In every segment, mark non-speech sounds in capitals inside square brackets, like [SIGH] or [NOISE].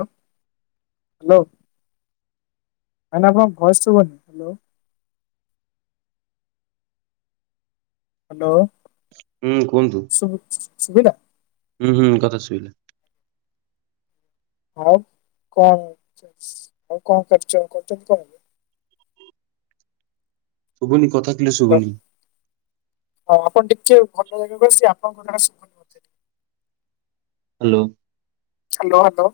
Hello ma'am ଆପଣଙ୍କ voice ଶୁଭୁନି hello. Hello. ହୁଁ କୁହନ୍ତୁ। ସୁବିଲା? ହୁଁ ହୁଁ କଥା ସୁବିଲା। ଆଉ କଣ ଆଉ କଣ କର କରୁଛନ୍ତି [UNINTELLIGIBLE] ସୁଭୁନି କଥା କ୍ଲିୟର ହ୍ୟାଲୋ ସୁଭୁନି। ହଁ ଆପଣ ଟିକେ ଭଲ ଜାଗାକୁ ଆସିବେ ଆପଣଙ୍କ କଥା ଟା ଶୁଭୁନି। ହ୍ୟାଲୋ। Hello hello.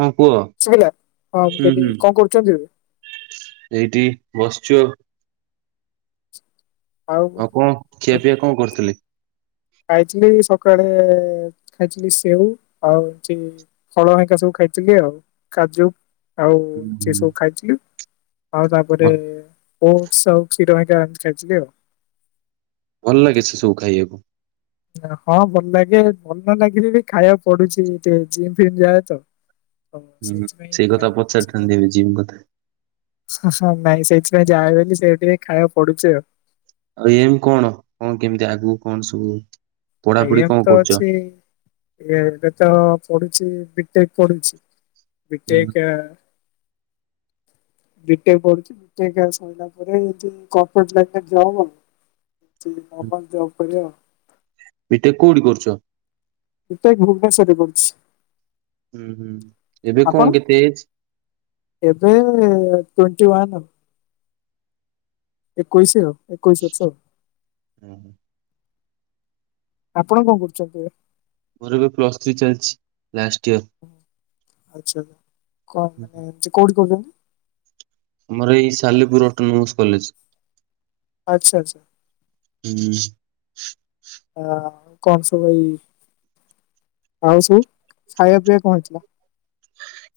ହଁ କୁହ ଶୁବିଲା ହଁ ମୁଁ କହିଲି କଣ କରୁଛନ୍ତି ଏବେ? ଏଇଟିି ବସିଚୁ ଆଉ [INAUDIBLE] ଆଉ କଣ ଖିଆ ପିଆ କଣ କରୁଥିଲେ? ଖାଇଥିଲି ସକାଳେ ଖାଇଥିଲି ସେଉ ଆଉ ହଉଛି ଫଳ ହରିକା ସବୁ। ଖାଇଥିଲି ଆଉ କାଜୁ ଆଉ ହୁଁ ସେ ହୁଁ ସବୁ ଖାଇଥିଲି ଆଉ ତାପରେ ଭ ଓ ସ ଆଉ ତିର ଭାଇ କା ଖାଇଥିଲି ଆଉ ଭଲ ଲାଗେ ସେ ସବୁ ଖାଇବାକୁ। ହଁ ଭଲ ଲାଗେ ଭଲ ନ ଲାଗିଲେ ବି ଖାଇବାକୁ ପଡୁଛି ଟେ ଜିମ୍ ଫିମ୍ ଯାଏ ତ। ହୁଁ ସେଇଥିପାଇଁ ସେଇ କଥା ଖାଇବାକୁ ପ ସ ପଚାରିଥାନ୍ତି କର ଏବେ ଜିମ୍ କଥା ହ ହ ନାଇଁ ସେଥିପାଇଁ ଯାହା ହେଲେ ବି ସେ ଟିକେ ଖାଇବାକୁ ପଡୁଛି ଆଉ। ଆଉ ଏମ କଣ କଣ କେମିତି ଆଗକୁ କଣ ସବୁ ପଢାପଢି ଏମ କଣ ତ କରୁଛ? ଅଛି ଏବେ ତ ଚ ପଢୁ ସେ ବିଟେକ ପଡୁଛି ହୁଁ ବିଟେକ୍ ଆ ବିଟେ ପଢୁଛି ଏଗଜାମ ସଇଲା ପରେ ଯଦି କପରେ ଲାଇନ ଯାଏ [UNINTELLIGIBLE] କ ପା ଯ ପ କରିବା ଆଉ ପିଟେକ୍ କଉଠୀ କରୁଛ? ପିଟେକ ଭୁବନେଶ୍ୱରରେ କରୁଛି। ହୁଁ ହୁଁ ଏବେ କଣ ଆପଣ କେତେ ଏଜ୍? ଏବେ ଟ୍ବେଣ୍ଟିୱାନ। ଏକୋଇଶି ଆଉ ଏକୋଇଶି ସଶ ଆପଣ କଣ କରୁଛନ୍ତି? ଏ ମୋର ଏବେ ପ୍ଲସ୍ ଥ୍ରୀ ଚାଲିଛି। Last year. ଆଛା କଣ ମାନେ କୋଉଠି କରୁଛନ୍ତି? ଆମର ଏଇ ସାଲେପୁର ଅଟନଉଚ କଲେଜ। ଆଛା ଆଛା ହୁଁ ହା କଣ ସବୁ ଏଇ ଆଉ ସବୁ ଖାଇବା ପିଇବା କଣ ହେଇଥିଲା?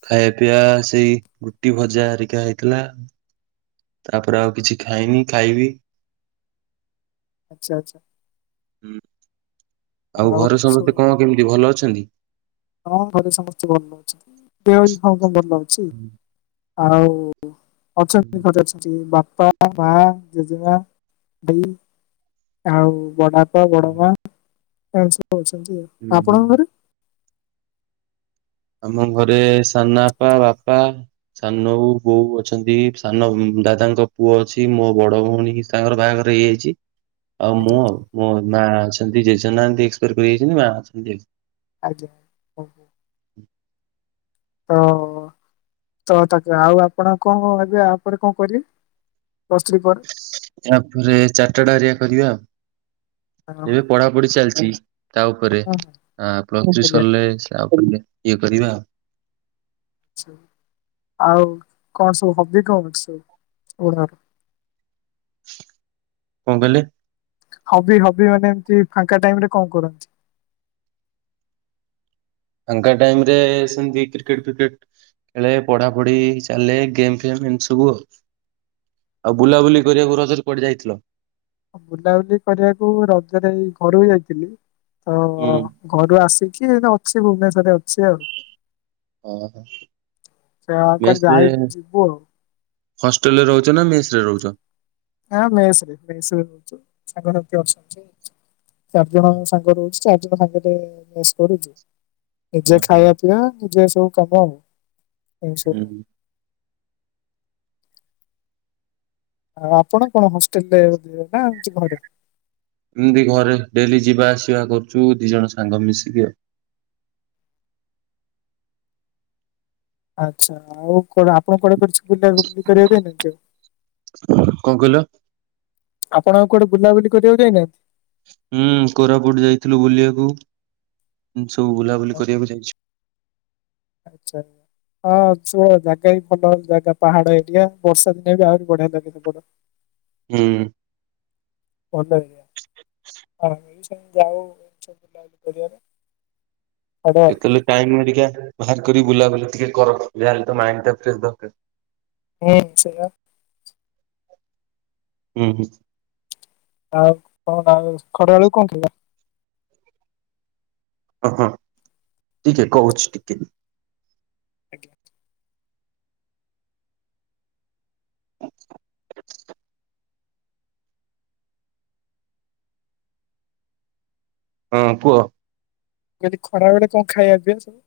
ଖାଇବା ପିଇବା ସେଇ ରୁଟି ଭଜା ହେରିକା ହେଇଥିଲା। ତାପରେ ଆଉ କିଛି ଖାଇନି ଖାଇବି। ଆଛା ଆଛା। ହୁଁ ଆଉ ଘରେ ସମସ୍ତେ ସବୁ କଣ କେମିତି ଭଲ ଅଛନ୍ତି? ହଁ ଘରେ ସମସ୍ତେ ଭଲ ଅଛନ୍ତି ଦେହ ବି ସମସ୍ତଙ୍କର ଭଲ ଅଛି। ହୁଁ ଆଉ ଅଛନ୍ତି ଘରେ ଅଛନ୍ତି ବାପା ପା ମା ଜେଜେମା ଦେଇ ଆଉ ବଡ ଆ ବାପା ବଡ ମା ଏମନେ ସବୁ ଅଛନ୍ତି ଆ ହୁଁ। ଆପଣଙ୍କ ଘରେ? ଆମ ଘରେ ସାନପା ବାପା। ସାନ ବୋଉ ବୋଉ ଅଛନ୍ତି ସାନ ଉ ଦାଦାଙ୍କ ପୁଅ ଅଛି ମୋ ବଡ ଭଉଣୀ ତାଙ୍କର ବାହାଘର ହେଇଯାଇଛି। ଆଉ ମୁଁ ଆଜ୍ଞା ଆଉ ମୋ ମା ଅଛନ୍ତି ଜେଜେ ନାହାନ୍ତି ଏସପାଟ କରିଯାଇଛନ୍ତି ମା ଅଛନ୍ତି ଆଉ। ଆଜ୍ଞା ହଉ। ହଁ। ତ ତାକୁ ଆଉ ଆପଣ କଣ ଏବେ ଆପରେ କଣ କରିବେ? ପ୍ଲସ ଥ୍ରୀ ପରେ? ତାପରେ ଚାରିଟା ଟା ଏରିଆ କରିବା ଆଉ। ହଁ ହଁ ଏବେ ପଢାପଢି ଚାଲିଛି। ତା ଉପରେ ହଁ, ହଁ, ପ୍ଲସ ଥ୍ରୀ ଆଜ୍ଞା ସରିଲେ ତା ଉପରେ ଇଏ କରିବା ଆ। ଆଛା। ଆଉ କଣ ସବୁ ହବି କଣ ସବୁଣର? କଣ କହିଲେ? ହବି ହବି ମାନେ ଏମତି ଫାଙ୍କା ଟାଇମରେ କଣ କରନ୍ତି? ଫାଙ୍କା ଟାଇମରେ ସେମିତି କ୍ରିକେଟ ଫ୍ରିକେଟ ଖେଳେ ପଢାପଢି ଚାଲେ ଗେମ ଫେମ ସବୁ ଆଉ ବୁଲାବୁଲି କରିବାକୁ ରଜରେ କୁଆଡେ ଯାଇଥିଲ? ବୁଲାବୁଲି କରିବାକୁ ରଜରେ ଏଇ ଘରୁକୁ ଯାଇଥିଲି। ତ ହୁଁ। ଘରୁ ଆସିକି ଅଛି ଭୁବନେଶ୍ଵରରେ ଅଛି ଆଉ। ଓହୋ ସେ ଆଉ କୁଆଡେ ଯାଇ ଯିବୁ ଆଉ। ହଷ୍ଟେଲରେ ରହୁଛ ନା ମେସରେ ରହୁଛ? ହଁ ମେସରେ ମେସରେ ରହୁଛୁ ସାଙ୍ଗ ସାଥୀ ଚାରିଜଣ ସାଙ୍ଗରେ ରହୁଛି ଚାରି ଜଣ ସାଙ୍ଗରେ ମେସ କରୁଛୁ। ହଁ ନିଜେ ହଁ। ଖାଇବା ପିଇବା ନିଜେ ସବୁ କାମ ଆଉ, ଏମିତି ସବୁ। ହୁଁ ଆଉ ଆପଣ କଣ ହଷ୍ଟେଲରେ ନା ଘରେ? ଏମିତି ଘରେ ଡେଲି ଯିବାଆସିବା କରୁଛୁ ଦି ଜଣ ସାଙ୍ଗ ମିଶିକି ଆଉ। ହ ଆଚ୍ଛା ଆଉ କଣ ଆପଣ କଣ କର। ବୁଲାବୁଲି କରିବାକୁ ଦେଇ ଆଉ। କଣ କହିଲ ଆପଣ। କୋଆଡେ ବୁଲାବୁଲି କରିବାକୁ ଯାଇନାହା ହୁଁ କୋରାପୁଟ ଯାଇଥିଲୁ ବୁଲିବାକୁ। ସବୁ ବୁଲାବୁଲି କରିବାକୁ ଯାଇଛୁ। ଆଛା। ହଁ ଛୁ ଜାଗା ବି ଭଲ ଜାଗା ପାହାଡ ଏରିଆ ବର୍ଷା ଦିନେ ବି ଆହୁରି ବଢିଆ ଲାଗେ ବଡ ହୁଁ। ଭଲ ଏଇଆ ହଁ ଏଇ ସାଙ୍ଗେ ଯାଉ ସବୁ ବୁୁଲା କରିବାର। କେତେଥିଲ ଟାଇମ୍ [UNINTELLIGIBLE] ବାହାର କରି ବୁଲାବୁଲି ଟିକେ କର ଯାହେଲେ ମାଇଣ୍ଡଟା ଫ୍ରି ଦରକାର। ହୁଁ ସେଇୟା। ହୁଁ ହୁଁ। ଆଉ କଣ ଖଡବେେଳକୁ କଣ ଥିଲା? ଅ ହଁ କହୁଛି ଟିକେ। ଆଜ୍ଞା। ହଁ ପୂହ। ଯଦି ଖରାବେଳେ କଣ ଖାଇବାପିଇବା ସବୁ?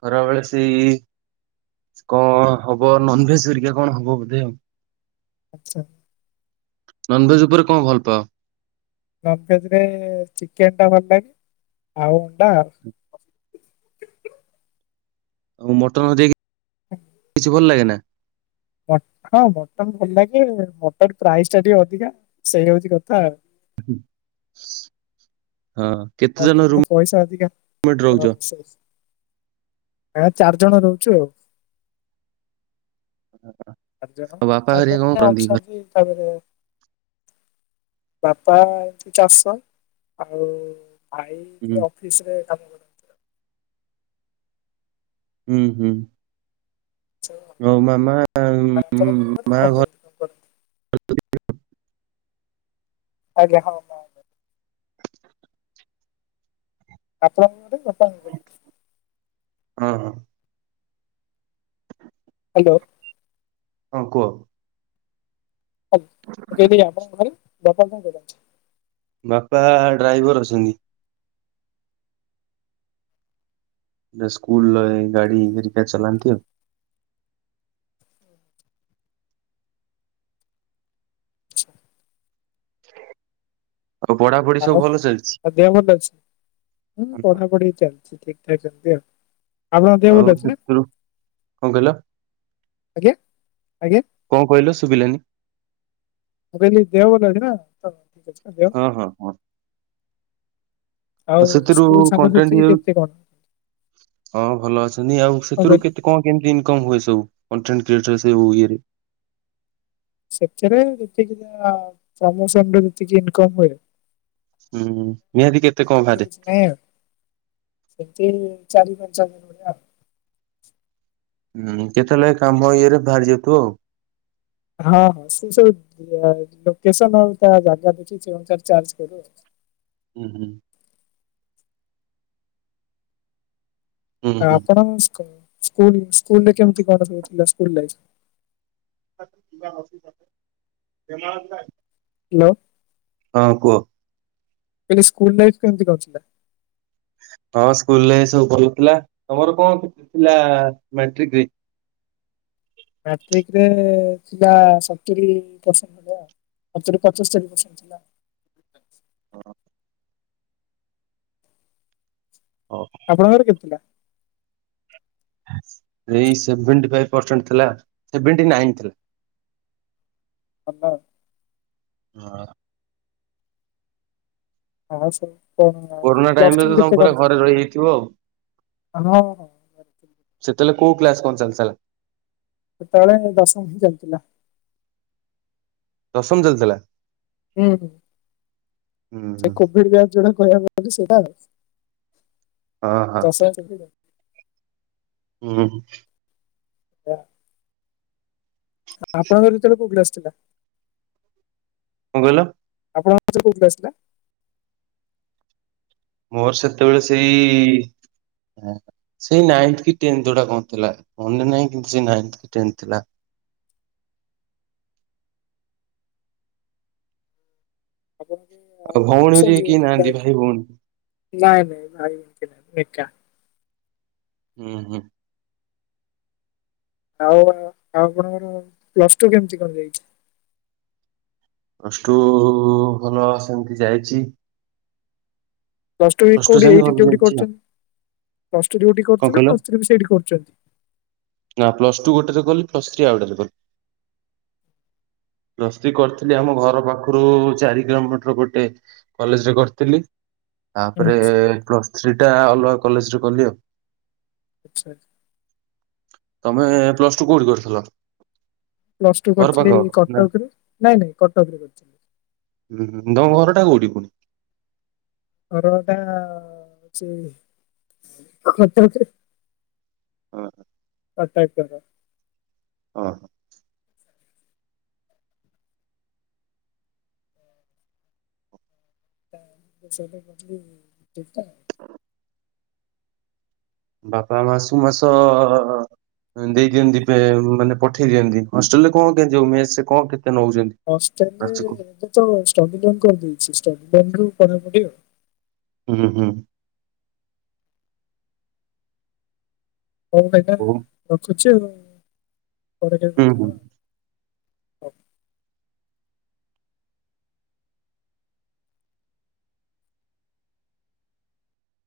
ଖରାବେେଳେ ସେଇ କଣ ହବ ନନଭେଜ ହେରିକା କଣ ହବ ବୋଧେ ଆଉ। ଆଚ୍ଛା। ନନଭେଜ ଉପରେ କଣ ଭଲ ପାଅ? ନମଭେଜରେ ଚିକେନଟା ଭଲ ଲାଗେ ଆଉ ଅଣ୍ଡା। ଆଉ ମଟନ ଦେଇକି ହ କି ଭଲ ଲାଗେ ନା? ହଁ ମଟନ ଭଲ ଲାଗେ ମଟନ ପ୍ରାଇସ୍ ଟା ଟିକେ ଅଧିକା ସେଇ ହଉଛି କଥା ଆଉ। ହୁଁ। ମଟନ ପଇସା ଅଧିକା। ରୁମମେଟ ରହୁଛ? ଚାରି ଜଣ ରହୁଛୁ ଆଉ। ଚାର୍ଜଣ ଆଉ ବାପା ହେରିକା କଣ ଚାର୍ଜଣ କରନ୍ତି ଘରେ? ଅଛନ୍ତି ତାପରେ ବାପା ଏଠୁ ଚାରିଶହ ଆଉ ଭାଇ ହୁଁ ଯେ ଅଫିସରେ କାମଥିଲା। ହୁଁ ହୁଁ। ହଉ ମାମା ଆପଣଙ୍କର ଘରେ ମା କଣ ଘର। କେମିତି କଣ କରନ୍ତି? ଆଜ୍ଞା। ହଁ ହଁ, ଆପଣଙ୍କ ବର୍ଷା ହଉନି ଜମା। ହଁ ହ। ହ୍ୟାଲୋ। ହଁ, କୁହ ଆଜ୍ଞା, ମୁଁ କହିଲି ଆପଣଙ୍କ ଘରେ ବାପା କଣ କରନ୍ତି? ବାପା ଡ୍ରାଇଭର ଅଛନ୍ତି। ସେ ସ୍କୁଲରେ ଗାଡି ହେରିକା ଚଲାନ୍ତି ଆଉ। [INAUDIBLE] ଆଉ ପଢାପଢି ସବୁ ଆଉ, ଭଲ ଚାଲିଛି? ଆଉ ଦେହ ଭଲ ଅଛି? ହୁଁ ପଢ଼ାପଢ଼ି ଚାଲିଛି ଠିକ୍। [UNINTELLIGIBLE] ଆଉ ସେଥିରୁ କଣ କହିଲ? ଆଜ୍ଞା ଆଜ୍ଞା। କଣ କହିଲ ଶୁଭିଲାନି। ମୁଁ କହିଲି [UNINTELLIGIBLE] ଦେହ ହଁ ହଁ ହଁ। ଆଉ ସେଥିରୁ ସ୍କୁଲ କଣ୍ଟେଟ୍ ସାଙ୍ଗସାଥି ଭିଉ କେତେ କଣ କଣ ହଁ ଭଲ ଅଛନ୍ତି ଆଉ କହିଲେ? ସେଥିରୁ କଣ କେମତି ଇନକମ ହୁଏ ସବୁ? କଣ୍ଟେଣ୍ଟ କ୍ରିଏଟର୍ସ ସେ ଉୟରେ ସେଥିରେ ଯେତିକି ଯାଏ ପ୍ରମୋସନରେ ଯେତିକି ଇନକମ ହୁଏ। ହୁଁ, ନିହାତି କେତେ କଣ ବାହାରେ। ତିନିରୁ ଚାରି ପାଞ୍ଚ [INAUDIBLE] ହଜାର ନାଇଁ କେତେବେଳେ କାମ ଇଏରେ ବାହାରି ଯାଇଥିବ ଆଉ ହାଁ ହଁ ସେ ସବୁ ଏଇ ଲୋକେସନ ଆଉ ତା ଜାଗା ଦେଖଛି ସେ ଅନୁସାରେ ଚାର୍ଜ ନେବେ ହୁଁ ହୁଁ। ହୁଁ ଆ ହୁଁ। ଆପଣଙ୍କ ସ୍କୁଲ ସ୍କୁଲରେ କେମିତି କଣ କରଥିଲ ସ୍କୁଲ ଲାଇଫ? [UNINTELLIGIBLE] ହାଲୋ। ହଁ କୁହ? ସ୍କୁଲ ଲାଇଫ କେମିତି କଣ ଥିଲା?? ହଁ ସ୍କୁଲରେ ସବୁ ଭଲ ଥିଲା। ତମର କ'ଣ ଥିଲା ମେଟ୍ରିକ୍ ରେ? ମାଟ୍ରିକରେ ଏ ଏ ଥିଲା ସତୁରି ପରସେଣ୍ଟ ଥିଲା। ସତୁରି ପଞ୍ଚସ୍ତରୀ ପରସେଣ୍ଟ ଥିଲା। ହ। ଆପଣଙ୍କର କେତେ ଥିଲା? ଏଇ ସେଭେଣ୍ଟି ଫାଇଫ୍ ପରସେଣ୍ଟ ଥିଲା, ସେଭେଣ୍ଟି ନାଇନ୍‌ ଥିଲା। ଭଲ ହଁ। ଆଉ ସତାବନ କୋରୋନା ଟାଇମରେ ପ୍ଲାଷଟୁ ରେ ତ ତମେ କେତେ ପୁରା କଣ ଘରେ ଥିଲା? ରହିଯାଇଥିବ ଆଉ ହଁ ହ କରିଥିଲି। ତାହାଲେ କୋଉ କ୍ଲାସ କଣ ଚାଲିଥିଲା? ସେତେବେଳେ ଦଶମ ହିଁ ଚାଲିଥିଲା। ଦଶମ ଚାଲୁଥିଲା? ହୁଁ ହୁଁ ହୁଁ ସେ ହୁଁ କୋଭିଡ଼ ବେଞ୍ଚ ଯେଉଁଟା ଗଲା ବର୍ଷ ସେଇଟା ଆଉ। ହଁ ହଁ [UNINTELLIGIBLE] ହୁଁ ହୁଁ। ଅ ଆ ଆପଣଙ୍କର ସେତେବେଳେ କୋଉ କ୍ଲାସ ଥିଲା? କଣ କହିଲ? ଆପଣଙ୍କର ସେତେବେଳେ କୋଉ କ୍ଲାସ ଥିଲା? ମୋର ସେତେବେଳେ ସେଇ ସେଇ ନାଇନ୍ କି ଟେନ ଯୋଉଟା କହୁଥିଲା କଣ ଥିଲା କେ ନାଇଁ କି ଟେନଥ ଥିଲା। ଆପଣ ଆଉ ଭଉଣୀରେ ଆସନ୍ତୁ କିଏ ନାହାନ୍ତି ଭାଇ ଭଉଣୀ? ନାଇଁ ନାଇଁ ଭାଇ ଭଉଣୀ କେହି ନାହାନ୍ତି ମୁଁ ଏକା। ହୁଁ ହୁଁ। ଆଉ ଆଉ ଆପଣଙ୍କର ପ୍ଲସ ଟୁ କେମିତି କଣ ଯାଇଚି? ପଲଷ୍ଟୁ ଭଲ ସେମିତି ଯାଇଚି। ପ୍ଲଟୁ କୋଉଠି ସେମିତି ଏଇଠି ଭଲ କୋଉଠି ଯାଇଛି ଆଉ। କରିଚନ୍ତି? ପ୍ଲଟୁ କଣ କହିଲ ନା ପ୍ଲସ ଟୁ ଗୋଟେରେ କଲି ପ ସ୍ତ୍ରୀ ଆଉ [INAUDIBLE] ପ୍ଳ ଥ୍ରି କରିଥିଲି ଆମ ଘର ପାଖରୁ ଚାରି କିଲୋମିଟର ଗୋଟେ କଲେଜରେ କରିଥିଲି। ହୁଁ ହୁଁ ତାପରେ ପ୍ଲସ୍ ଥ୍ରୀ ଟା ଅଲଗା କଲେଜରେ କଲି ଆଉ। ଆଚ୍ଛା। ତମେ ପ୍ଲସ ଟୁ କୋଉଠି କରିଥିଲ? ପ୍ଲସ ଟୁ ଘର ପାଖ କରିଥିଲି ନା କଟକରେ ନାଇଁ ନାଇଁ କଟକରେ କରିଥିଲି। ହୁଁ ତମ ଘର ଟା କୋଉଠି ପୁଣି? ପରେ ଏଟା ହଉଛି ହଁ। ଅଟାକ୍ କର। ହଁ ହଁ। ଠିକ ଠାକ୍ ବାପା ମାସକୁ ମାସ ଦେଇ ଦିଅନ୍ତି ମାନେ ପଠେଇ ଦିଅନ୍ତି ହଷ୍ଟେଲରେ କଣ କେ ମ କଣ କେତେ ନଉଛନ୍ତି ଅଷ୍ଟ୍ରେଲିଆ ମାସକୁ? ଏବେ ତ ଷ୍ଟଡିିଲଣ୍ଡ କଣ ଦେଇଛି ଷ୍ଟଡିିଲଣ୍ଡ ରୁ ପ ପଠିବ ହୁଁ ହୁଁ। ହଉ ଭାଇନା ଓ ରଖୁଛି ପରେ ହୁଁ କଥା ହୁଁ। ହବା। ହଁ।